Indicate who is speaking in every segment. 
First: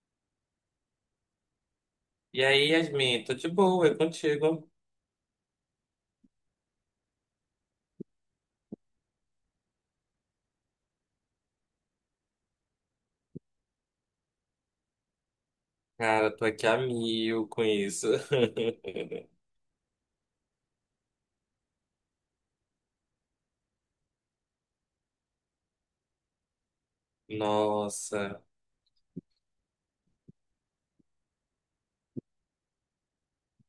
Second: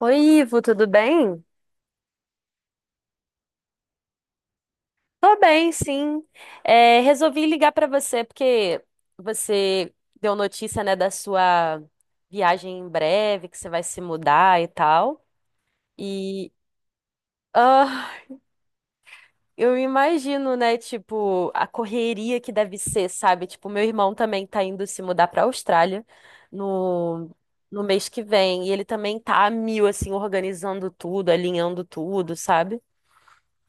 Speaker 1: Oi, Ivo, tudo bem?
Speaker 2: E aí, Yasmin, tô de boa, é contigo.
Speaker 1: Tô bem, sim. É, resolvi ligar pra você porque você deu notícia, né, da sua viagem em breve, que você vai se mudar e tal.
Speaker 2: Cara, tô
Speaker 1: E
Speaker 2: aqui a mil com isso.
Speaker 1: ah, eu imagino, né, tipo, a correria que deve ser, sabe? Tipo, meu irmão também tá indo se mudar pra Austrália no, no mês que
Speaker 2: Nossa.
Speaker 1: vem. E ele também tá a mil, assim, organizando tudo, alinhando tudo, sabe?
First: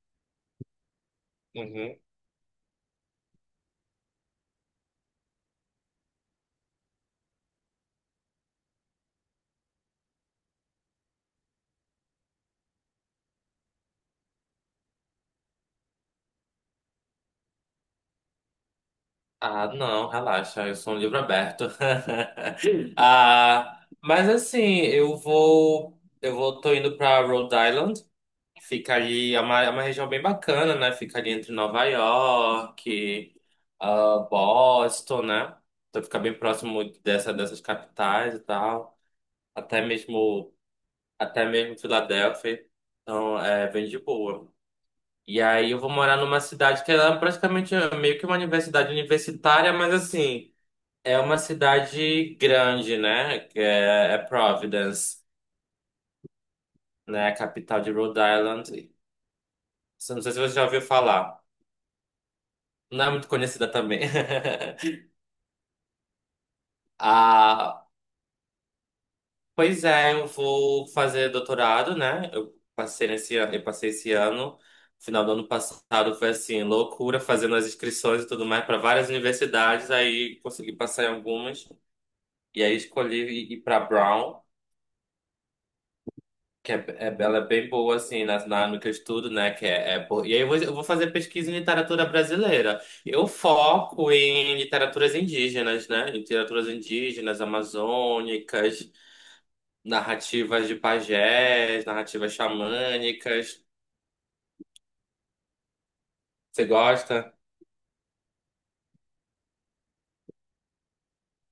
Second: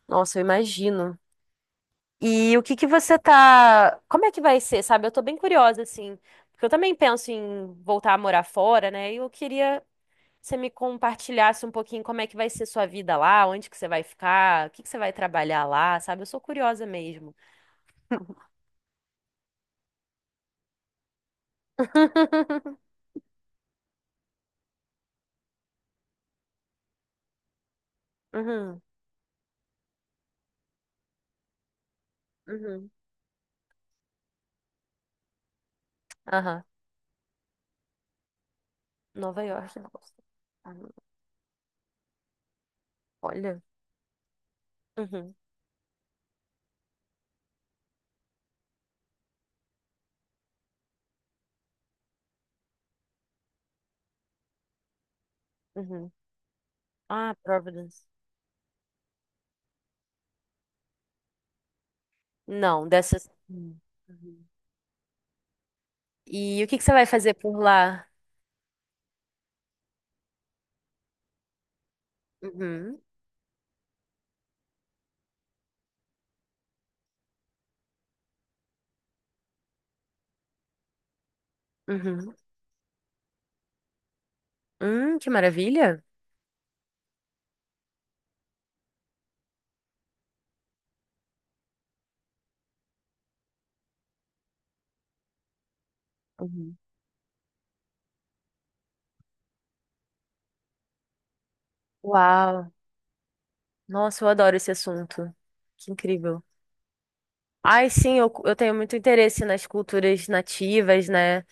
Speaker 1: Nossa, eu imagino.
Speaker 2: Uhum.
Speaker 1: E o que que você tá. Como é que vai ser, sabe? Eu tô bem curiosa, assim. Porque eu também penso em voltar a morar fora, né? E eu queria que você me compartilhasse um pouquinho como é que vai ser sua vida lá, onde que você vai ficar, o que que você vai trabalhar lá, sabe? Eu sou curiosa mesmo.
Speaker 2: Ah, não, relaxa, eu sou um livro aberto. Ah, mas assim, eu vou, tô indo pra Rhode Island.
Speaker 1: Uhum,
Speaker 2: Fica ali, é uma região bem bacana, né? Fica ali entre Nova
Speaker 1: uhum,
Speaker 2: York, Boston, né? Então fica bem
Speaker 1: aham.
Speaker 2: próximo dessas capitais e tal.
Speaker 1: Nova York,
Speaker 2: Até
Speaker 1: eu.
Speaker 2: mesmo
Speaker 1: Uhum.
Speaker 2: Até mesmo Filadélfia. Então,
Speaker 1: Olha.
Speaker 2: é bem de boa.
Speaker 1: Uhum,
Speaker 2: E aí eu vou morar numa cidade que ela é praticamente meio que uma universidade universitária, mas assim, é uma cidade grande, né? Que é Providence,
Speaker 1: uhum.
Speaker 2: né? A
Speaker 1: Ah,
Speaker 2: capital de
Speaker 1: Providence.
Speaker 2: Rhode Island. Não sei se você já ouviu falar.
Speaker 1: Não,
Speaker 2: Não é muito
Speaker 1: dessas.
Speaker 2: conhecida
Speaker 1: Uhum.
Speaker 2: também.
Speaker 1: E o que que você vai fazer por
Speaker 2: A,
Speaker 1: lá?
Speaker 2: Pois é, eu vou fazer doutorado, né?
Speaker 1: Uhum,
Speaker 2: Eu passei esse ano, final do ano passado foi assim, loucura, fazendo as inscrições e tudo mais para várias universidades, aí consegui passar em algumas.
Speaker 1: uhum.
Speaker 2: E aí escolhi ir pra Brown,
Speaker 1: Que maravilha!
Speaker 2: ela é bem boa, assim, no que eu estudo, né? Que é, é bo- E aí eu vou fazer pesquisa em literatura brasileira. Eu foco em literaturas indígenas, né? Literaturas
Speaker 1: Uhum.
Speaker 2: indígenas, amazônicas. Narrativas de pajés, narrativas
Speaker 1: Uau!
Speaker 2: xamânicas.
Speaker 1: Nossa, eu adoro esse assunto. Que incrível.
Speaker 2: Você gosta?
Speaker 1: Ai, sim, eu tenho muito interesse nas culturas nativas, né?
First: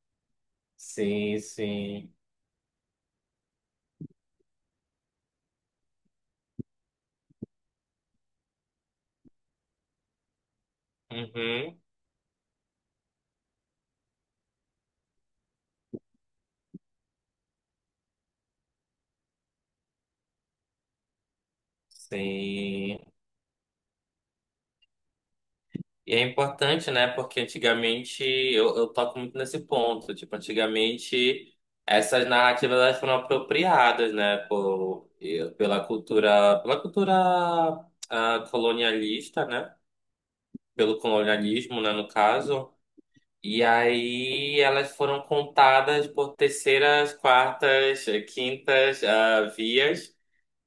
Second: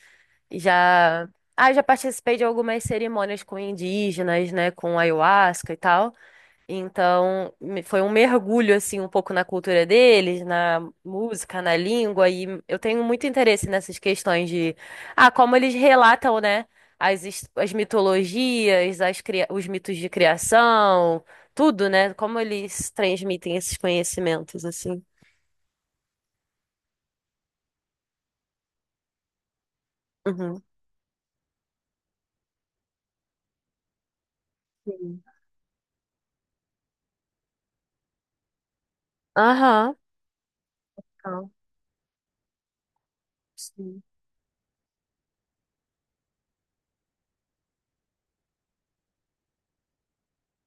Speaker 1: Já,
Speaker 2: Sim,
Speaker 1: já
Speaker 2: sim.
Speaker 1: participei de algumas cerimônias com indígenas, né? Com ayahuasca e tal. Então, foi um mergulho assim um pouco na cultura deles, na música, na
Speaker 2: Uhum,
Speaker 1: língua e eu tenho muito interesse nessas questões de como eles relatam, né, as mitologias, os mitos de criação, tudo, né? Como eles
Speaker 2: sim.
Speaker 1: transmitem esses conhecimentos assim.
Speaker 2: E é importante, né? Porque antigamente eu toco muito nesse ponto. Tipo,
Speaker 1: Uhum.
Speaker 2: antigamente essas narrativas elas foram apropriadas, né?
Speaker 1: Sim.
Speaker 2: Pela cultura colonialista, né?
Speaker 1: Aham.
Speaker 2: Pelo
Speaker 1: Então,
Speaker 2: colonialismo, né? No caso. E
Speaker 1: sim.
Speaker 2: aí elas foram contadas por terceiras, quartas, quintas, vias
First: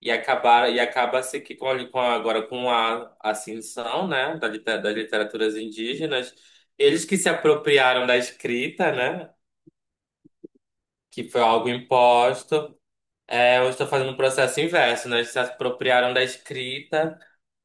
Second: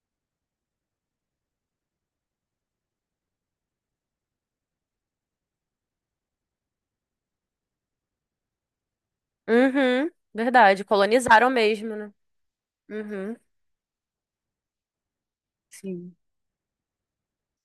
Speaker 2: e acabaram e acaba-se que agora com a ascensão, né, das literaturas indígenas, eles que se apropriaram da escrita, né,
Speaker 1: Uhum. Verdade,
Speaker 2: que foi
Speaker 1: colonizaram
Speaker 2: algo
Speaker 1: mesmo, né?
Speaker 2: imposto,
Speaker 1: Uhum.
Speaker 2: é, eu estou fazendo um processo inverso, né, eles se apropriaram
Speaker 1: Sim.
Speaker 2: da escrita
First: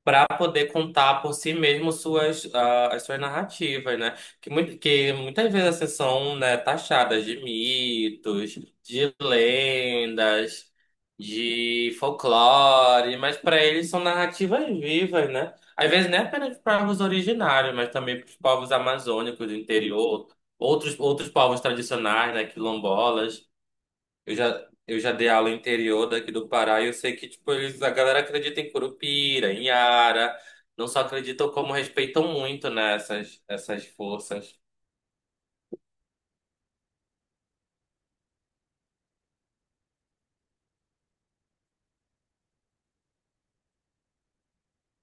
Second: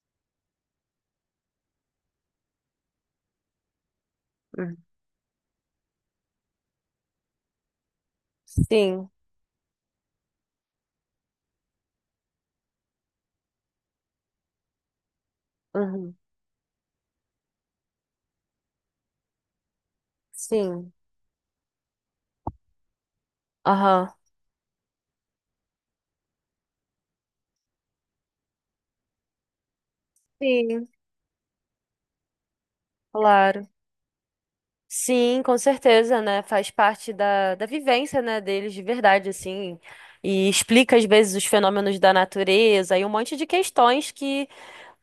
Speaker 2: para poder contar por si mesmo suas, as suas narrativas, né?
Speaker 1: Uhum.
Speaker 2: Que muitas vezes assim, são, né, taxadas de mitos,
Speaker 1: Sim.
Speaker 2: de lendas, de folclore, mas para eles são narrativas vivas, né? Às vezes
Speaker 1: Uhum.
Speaker 2: não é apenas para os povos originários, mas também para os povos amazônicos do interior,
Speaker 1: Sim.
Speaker 2: outros povos tradicionais, né, quilombolas.
Speaker 1: Aham.
Speaker 2: Eu já dei aula interior daqui do Pará e eu sei que, tipo, eles, a galera acredita em Curupira, em Ara. Não
Speaker 1: Sim,
Speaker 2: só acreditam, como respeitam muito, né,
Speaker 1: claro.
Speaker 2: essas forças.
Speaker 1: Sim, com certeza, né? Faz parte da vivência, né, deles de verdade, assim. E explica, às vezes, os fenômenos da natureza e um monte de questões que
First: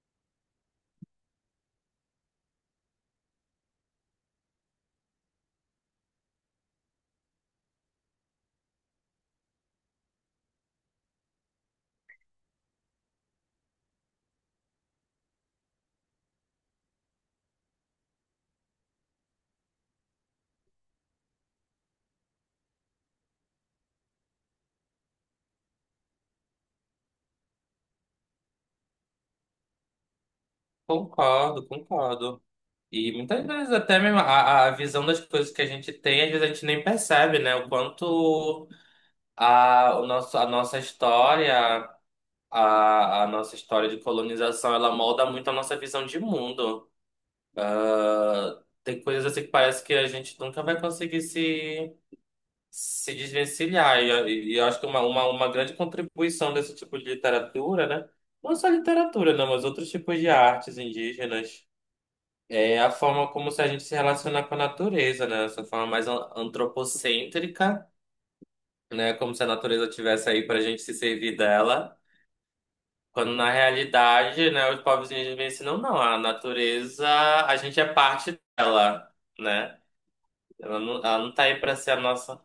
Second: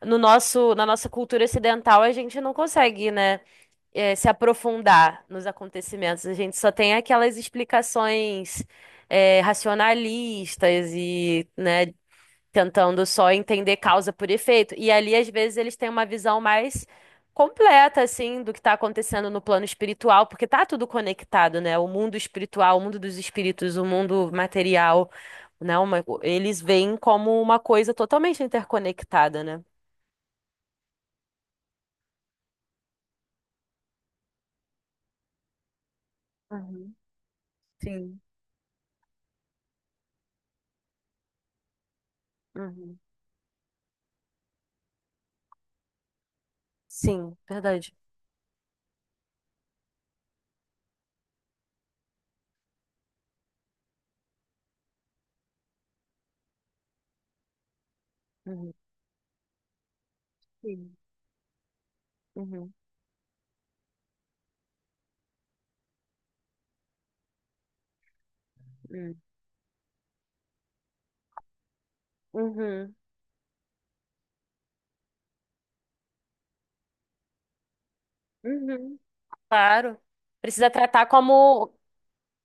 Speaker 1: no nosso, na nossa cultura ocidental a gente não consegue, né, se aprofundar nos acontecimentos. A gente só tem aquelas explicações, racionalistas e, né, tentando só entender causa por efeito. E ali, às vezes, eles têm uma visão mais completa, assim, do que está acontecendo no plano espiritual, porque tá tudo conectado, né? O mundo espiritual, o mundo dos espíritos, o mundo material, né? Eles veem como uma coisa totalmente interconectada, né?
Speaker 2: Concordo, concordo. E muitas vezes até mesmo a visão das coisas que a gente tem, às vezes a gente nem
Speaker 1: Uhum.
Speaker 2: percebe, né? O
Speaker 1: Sim.
Speaker 2: quanto a nossa história,
Speaker 1: Uhum.
Speaker 2: a nossa história de colonização, ela molda muito a nossa visão de mundo.
Speaker 1: Sim, verdade.
Speaker 2: Tem coisas assim que parece que a gente nunca vai conseguir se desvencilhar. E eu acho que uma grande contribuição desse tipo de literatura, né? Não só
Speaker 1: Uhum.
Speaker 2: literatura, não, mas outros tipos de artes
Speaker 1: Sim.
Speaker 2: indígenas.
Speaker 1: Uhum,
Speaker 2: É a forma como se a gente se relacionar com a natureza, né? Essa forma antropocêntrica, né?
Speaker 1: uhum,
Speaker 2: Como se a natureza tivesse aí para a gente se servir dela.
Speaker 1: uhum,
Speaker 2: Quando na realidade, né, os povos indígenas me ensinam, não, a natureza, a gente é parte
Speaker 1: uhum.
Speaker 2: dela, né?
Speaker 1: Claro. Precisa tratar
Speaker 2: Ela não tá aí
Speaker 1: como.
Speaker 2: para ser a nossa.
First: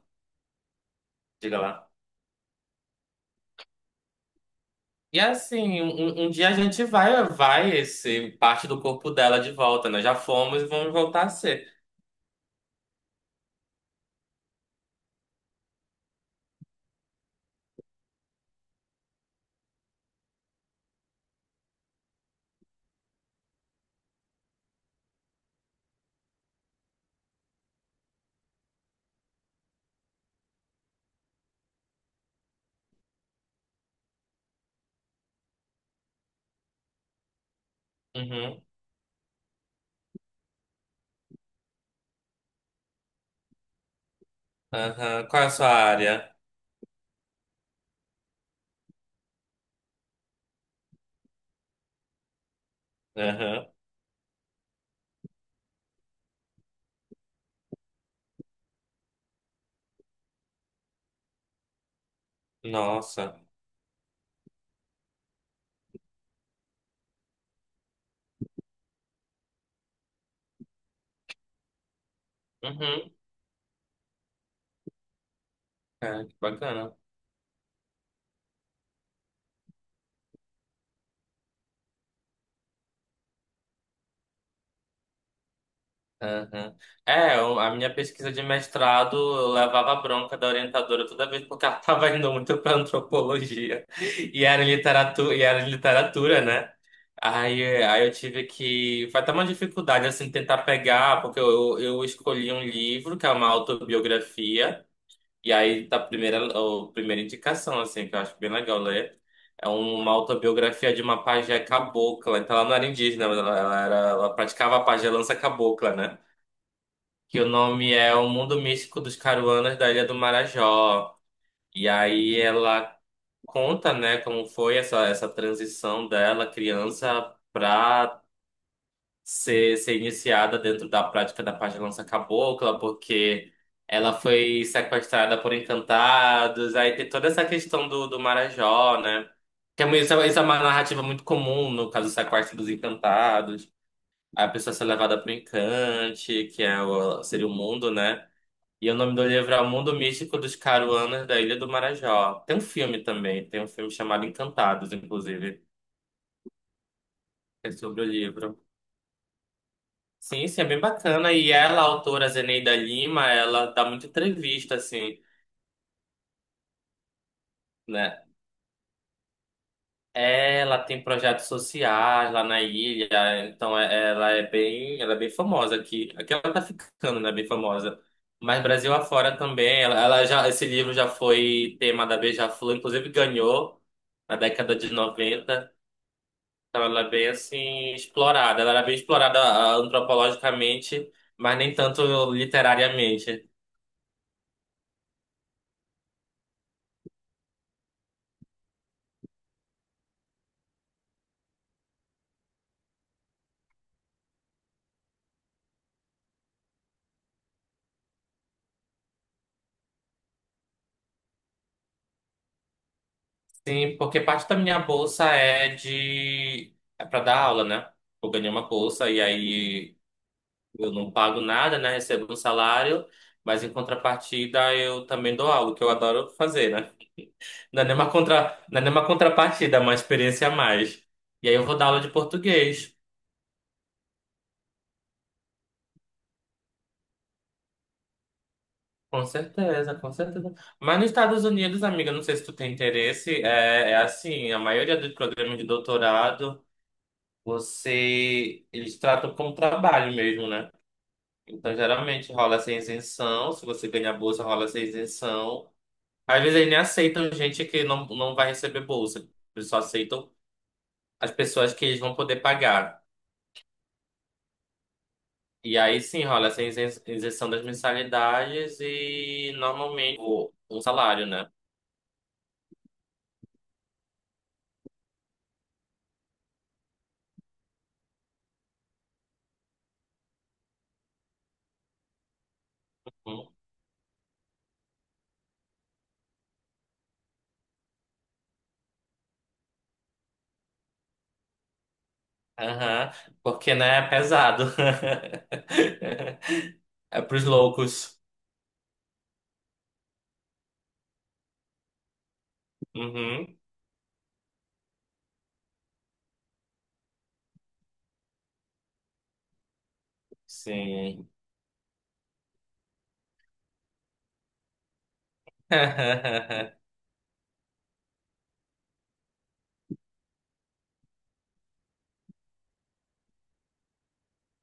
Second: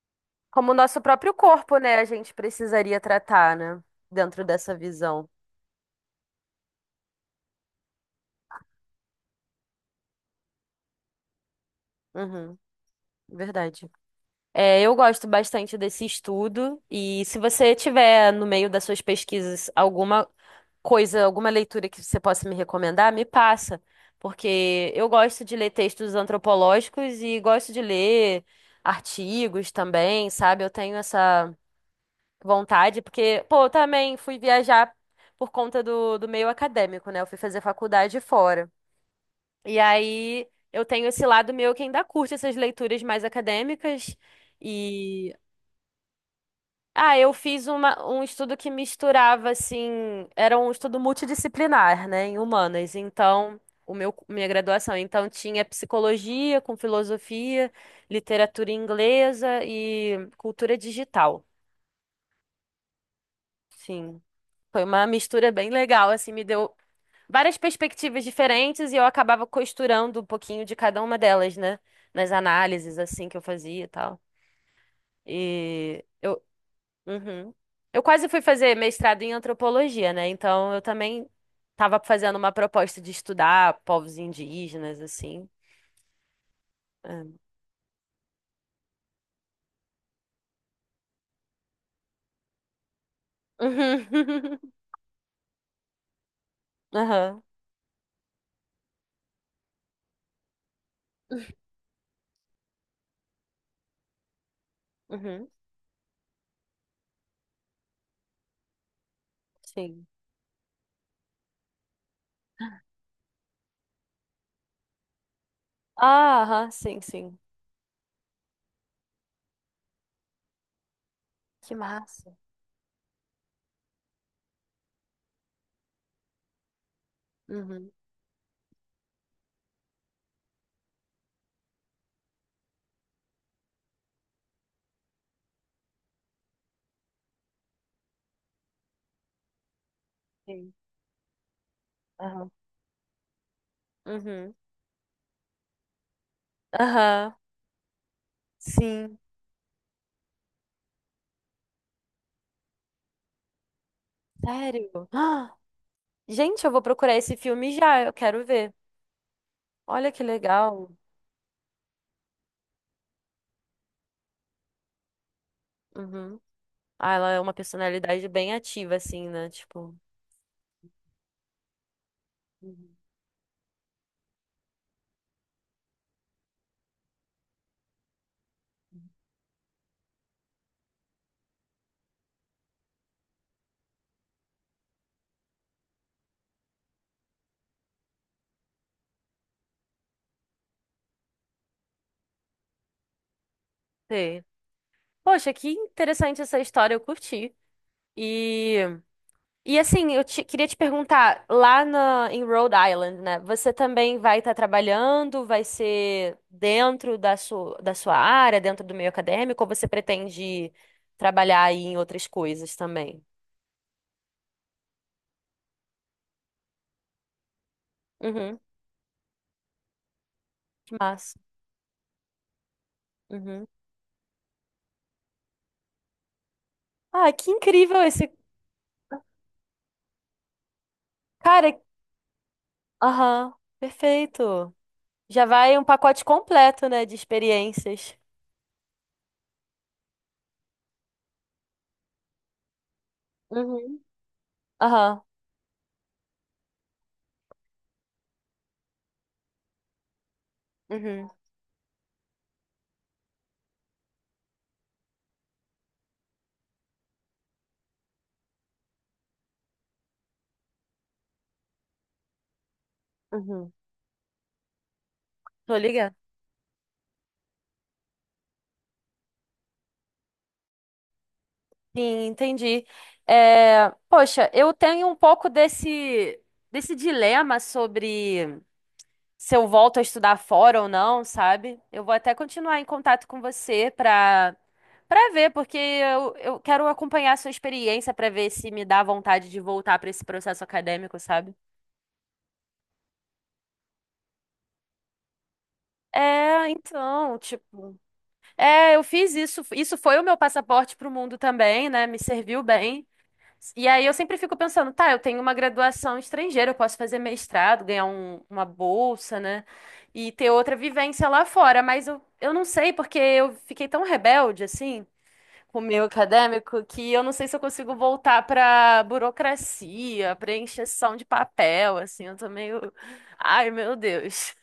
Speaker 1: Como o nosso próprio
Speaker 2: Diga
Speaker 1: corpo,
Speaker 2: lá.
Speaker 1: né? A gente precisaria tratar, né? Dentro dessa
Speaker 2: E
Speaker 1: visão.
Speaker 2: assim, um dia a gente vai ser parte do corpo dela de volta, né? Já fomos e vamos voltar a ser.
Speaker 1: Uhum, verdade. É, eu gosto bastante desse estudo e se você tiver no meio das suas pesquisas alguma coisa, alguma leitura que você possa me recomendar, me passa, porque eu gosto de ler textos antropológicos e gosto de ler artigos também, sabe? Eu tenho essa vontade, porque, pô, eu também fui viajar por conta do meio acadêmico, né? Eu fui fazer faculdade
Speaker 2: Uhum,
Speaker 1: fora. E aí eu tenho esse lado meu que ainda curte essas leituras mais acadêmicas.
Speaker 2: aham.
Speaker 1: E.
Speaker 2: Qual é a sua área?
Speaker 1: Ah, eu fiz uma, um estudo que misturava, assim. Era um estudo multidisciplinar, né? Em humanas. Então.
Speaker 2: Aham.
Speaker 1: O meu, minha graduação. Então, tinha psicologia com filosofia, literatura inglesa e cultura digital.
Speaker 2: Nossa.
Speaker 1: Sim. Foi uma mistura bem legal, assim, me deu várias perspectivas diferentes e eu acabava costurando um pouquinho de cada uma delas, né? Nas análises,
Speaker 2: Uhum.
Speaker 1: assim, que eu fazia e tal. E
Speaker 2: É, que
Speaker 1: eu,
Speaker 2: bacana.
Speaker 1: uhum. Eu quase fui fazer mestrado em antropologia, né? Então eu também tava fazendo uma proposta de estudar povos indígenas, assim.
Speaker 2: Uhum.
Speaker 1: É.
Speaker 2: É, eu- a minha pesquisa de mestrado eu levava bronca da orientadora toda vez porque ela estava indo muito para antropologia
Speaker 1: Uhum.
Speaker 2: e era literatura, né?
Speaker 1: Aham.
Speaker 2: Aí eu tive que. Foi até uma dificuldade assim tentar pegar, porque eu escolhi um livro que é uma autobiografia,
Speaker 1: Uhum.
Speaker 2: e aí tá a primeira indicação, assim, que eu acho bem legal ler. É
Speaker 1: Sim.
Speaker 2: uma autobiografia de uma pajé cabocla. Então ela não era indígena, mas ela praticava a pajelança cabocla, né?
Speaker 1: Ah, aham, sim, sim.
Speaker 2: que o nome é O Mundo Místico dos Caruanas da Ilha do Marajó.
Speaker 1: Que
Speaker 2: E
Speaker 1: massa.
Speaker 2: aí ela conta, né, como foi essa transição dela, criança,
Speaker 1: Uhum.
Speaker 2: para ser iniciada dentro da prática da pagelança cabocla, porque ela foi sequestrada por encantados. Aí tem toda essa questão do Marajó, né? Isso é uma
Speaker 1: Sim.
Speaker 2: narrativa muito comum no caso do
Speaker 1: Aham.
Speaker 2: sequestro dos encantados. A
Speaker 1: Uhum.
Speaker 2: pessoa é ser levada para o encante, que é
Speaker 1: Aham.
Speaker 2: seria o mundo, né? E o nome
Speaker 1: Sim,
Speaker 2: do livro é O Mundo Místico dos Caruanas da Ilha do Marajó. Tem um filme também, tem um filme chamado
Speaker 1: sério?
Speaker 2: Encantados,
Speaker 1: Ah,
Speaker 2: inclusive,
Speaker 1: gente, eu vou procurar esse
Speaker 2: que
Speaker 1: filme
Speaker 2: é sobre
Speaker 1: já,
Speaker 2: o
Speaker 1: eu quero
Speaker 2: livro.
Speaker 1: ver. Olha que
Speaker 2: Sim, sim, é bem
Speaker 1: legal.
Speaker 2: bacana. E ela, a autora Zeneida Lima, ela dá muita entrevista, assim,
Speaker 1: Uhum. Ah, ela é uma
Speaker 2: né?
Speaker 1: personalidade bem ativa, assim, né? Tipo,
Speaker 2: Ela tem projetos sociais lá na
Speaker 1: uhum.
Speaker 2: ilha, então é- ela é bem famosa aqui. Aqui ela tá ficando, né? Bem famosa. Mas Brasil afora também, esse livro já foi tema da Beija-Flor, inclusive ganhou na década de noventa. Então, ela é bem assim explorada. Ela era bem explorada antropologicamente, mas nem tanto literariamente.
Speaker 1: Sei. Poxa, que interessante essa história, eu curti. E, e assim, eu queria te perguntar, lá na, em Rhode Island, né? Você também vai estar trabalhando, vai ser dentro da sua área, dentro do meio acadêmico, ou você pretende trabalhar aí em outras coisas também?
Speaker 2: Sim, porque parte da minha bolsa é de é para dar aula, né? Eu ganhei
Speaker 1: Uhum,
Speaker 2: uma bolsa e aí eu
Speaker 1: que
Speaker 2: não
Speaker 1: massa.
Speaker 2: pago nada, né? Recebo um salário, mas
Speaker 1: Uhum.
Speaker 2: em contrapartida eu também dou aula, que eu adoro fazer, né?
Speaker 1: Ah, que
Speaker 2: Não é nem
Speaker 1: incrível
Speaker 2: uma
Speaker 1: esse
Speaker 2: contra... não é nem uma contrapartida, é uma experiência a mais. E aí eu vou
Speaker 1: cara.
Speaker 2: dar aula de português.
Speaker 1: Aham, perfeito. Já vai um pacote completo, né, de experiências.
Speaker 2: Com certeza, com certeza. Mas nos Estados Unidos, amiga, não sei se tu tem interesse, é
Speaker 1: Uhum.
Speaker 2: assim, a maioria dos
Speaker 1: Aham,
Speaker 2: programas de doutorado, você, eles tratam como trabalho mesmo, né?
Speaker 1: uhum,
Speaker 2: Então, geralmente rola essa isenção, se você ganhar bolsa, rola essa isenção. Às vezes eles nem aceitam gente que não, não vai receber bolsa, eles só aceitam as pessoas que eles vão poder pagar.
Speaker 1: uhum. Tô
Speaker 2: E aí
Speaker 1: ligada.
Speaker 2: sim rola isenção das mensalidades e normalmente um salário, né?
Speaker 1: Sim, entendi. É, poxa, eu tenho um pouco desse, desse dilema sobre se eu volto a estudar fora ou não, sabe? Eu vou até continuar em contato com você pra para ver, porque eu quero acompanhar a sua experiência pra ver se me dá vontade de voltar pra esse processo acadêmico, sabe?
Speaker 2: Aham, porque, né, é pesado.
Speaker 1: É,
Speaker 2: É
Speaker 1: então,
Speaker 2: pros
Speaker 1: tipo,
Speaker 2: loucos.
Speaker 1: é, eu fiz isso, isso foi o meu passaporte pro mundo também, né? Me serviu bem.
Speaker 2: Uhum,
Speaker 1: E aí eu sempre fico pensando, tá, eu tenho uma graduação estrangeira, eu posso fazer mestrado, ganhar uma bolsa, né? E ter outra vivência
Speaker 2: sim.
Speaker 1: lá fora, mas eu não sei, porque eu fiquei tão rebelde, assim, com o meu acadêmico, que eu não sei se eu consigo voltar pra burocracia, pra encheção de papel, assim, eu tô meio... Ai, meu Deus.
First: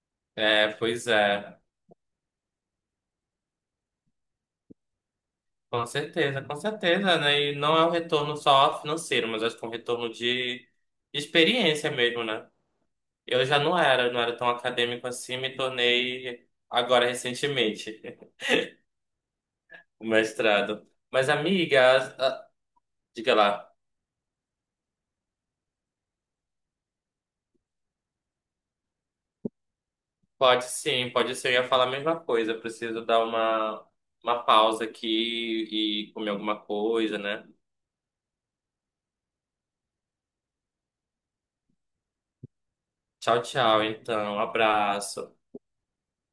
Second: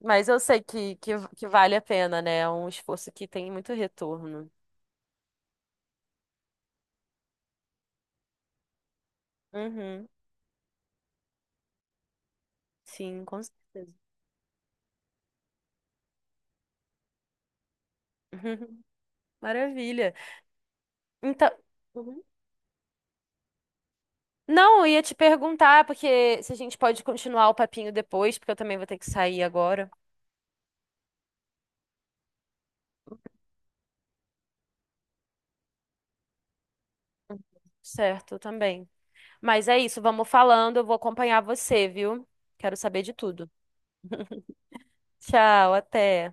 Speaker 1: Mas eu sei
Speaker 2: É,
Speaker 1: que,
Speaker 2: pois
Speaker 1: que, que
Speaker 2: é.
Speaker 1: vale a pena, né? É um esforço que tem muito retorno.
Speaker 2: Com certeza, né? E não é um retorno só financeiro, mas acho que é um
Speaker 1: Uhum,
Speaker 2: retorno de experiência mesmo, né?
Speaker 1: sim, com
Speaker 2: Eu já
Speaker 1: certeza.
Speaker 2: não era tão acadêmico assim, me tornei agora recentemente o
Speaker 1: Maravilha.
Speaker 2: mestrado. Mas,
Speaker 1: Então.
Speaker 2: amiga,
Speaker 1: Uhum.
Speaker 2: diga lá.
Speaker 1: Não, eu ia te perguntar, porque se a gente pode continuar o papinho depois, porque eu também vou ter que sair agora.
Speaker 2: Pode sim, pode ser. Eu ia falar a mesma coisa. Eu preciso dar uma pausa aqui e comer alguma coisa, né?
Speaker 1: Certo, eu também. Mas é isso, vamos falando, eu vou acompanhar você, viu? Quero saber de
Speaker 2: Tchau,
Speaker 1: tudo.
Speaker 2: tchau. Então, um abraço.
Speaker 1: Tchau, até.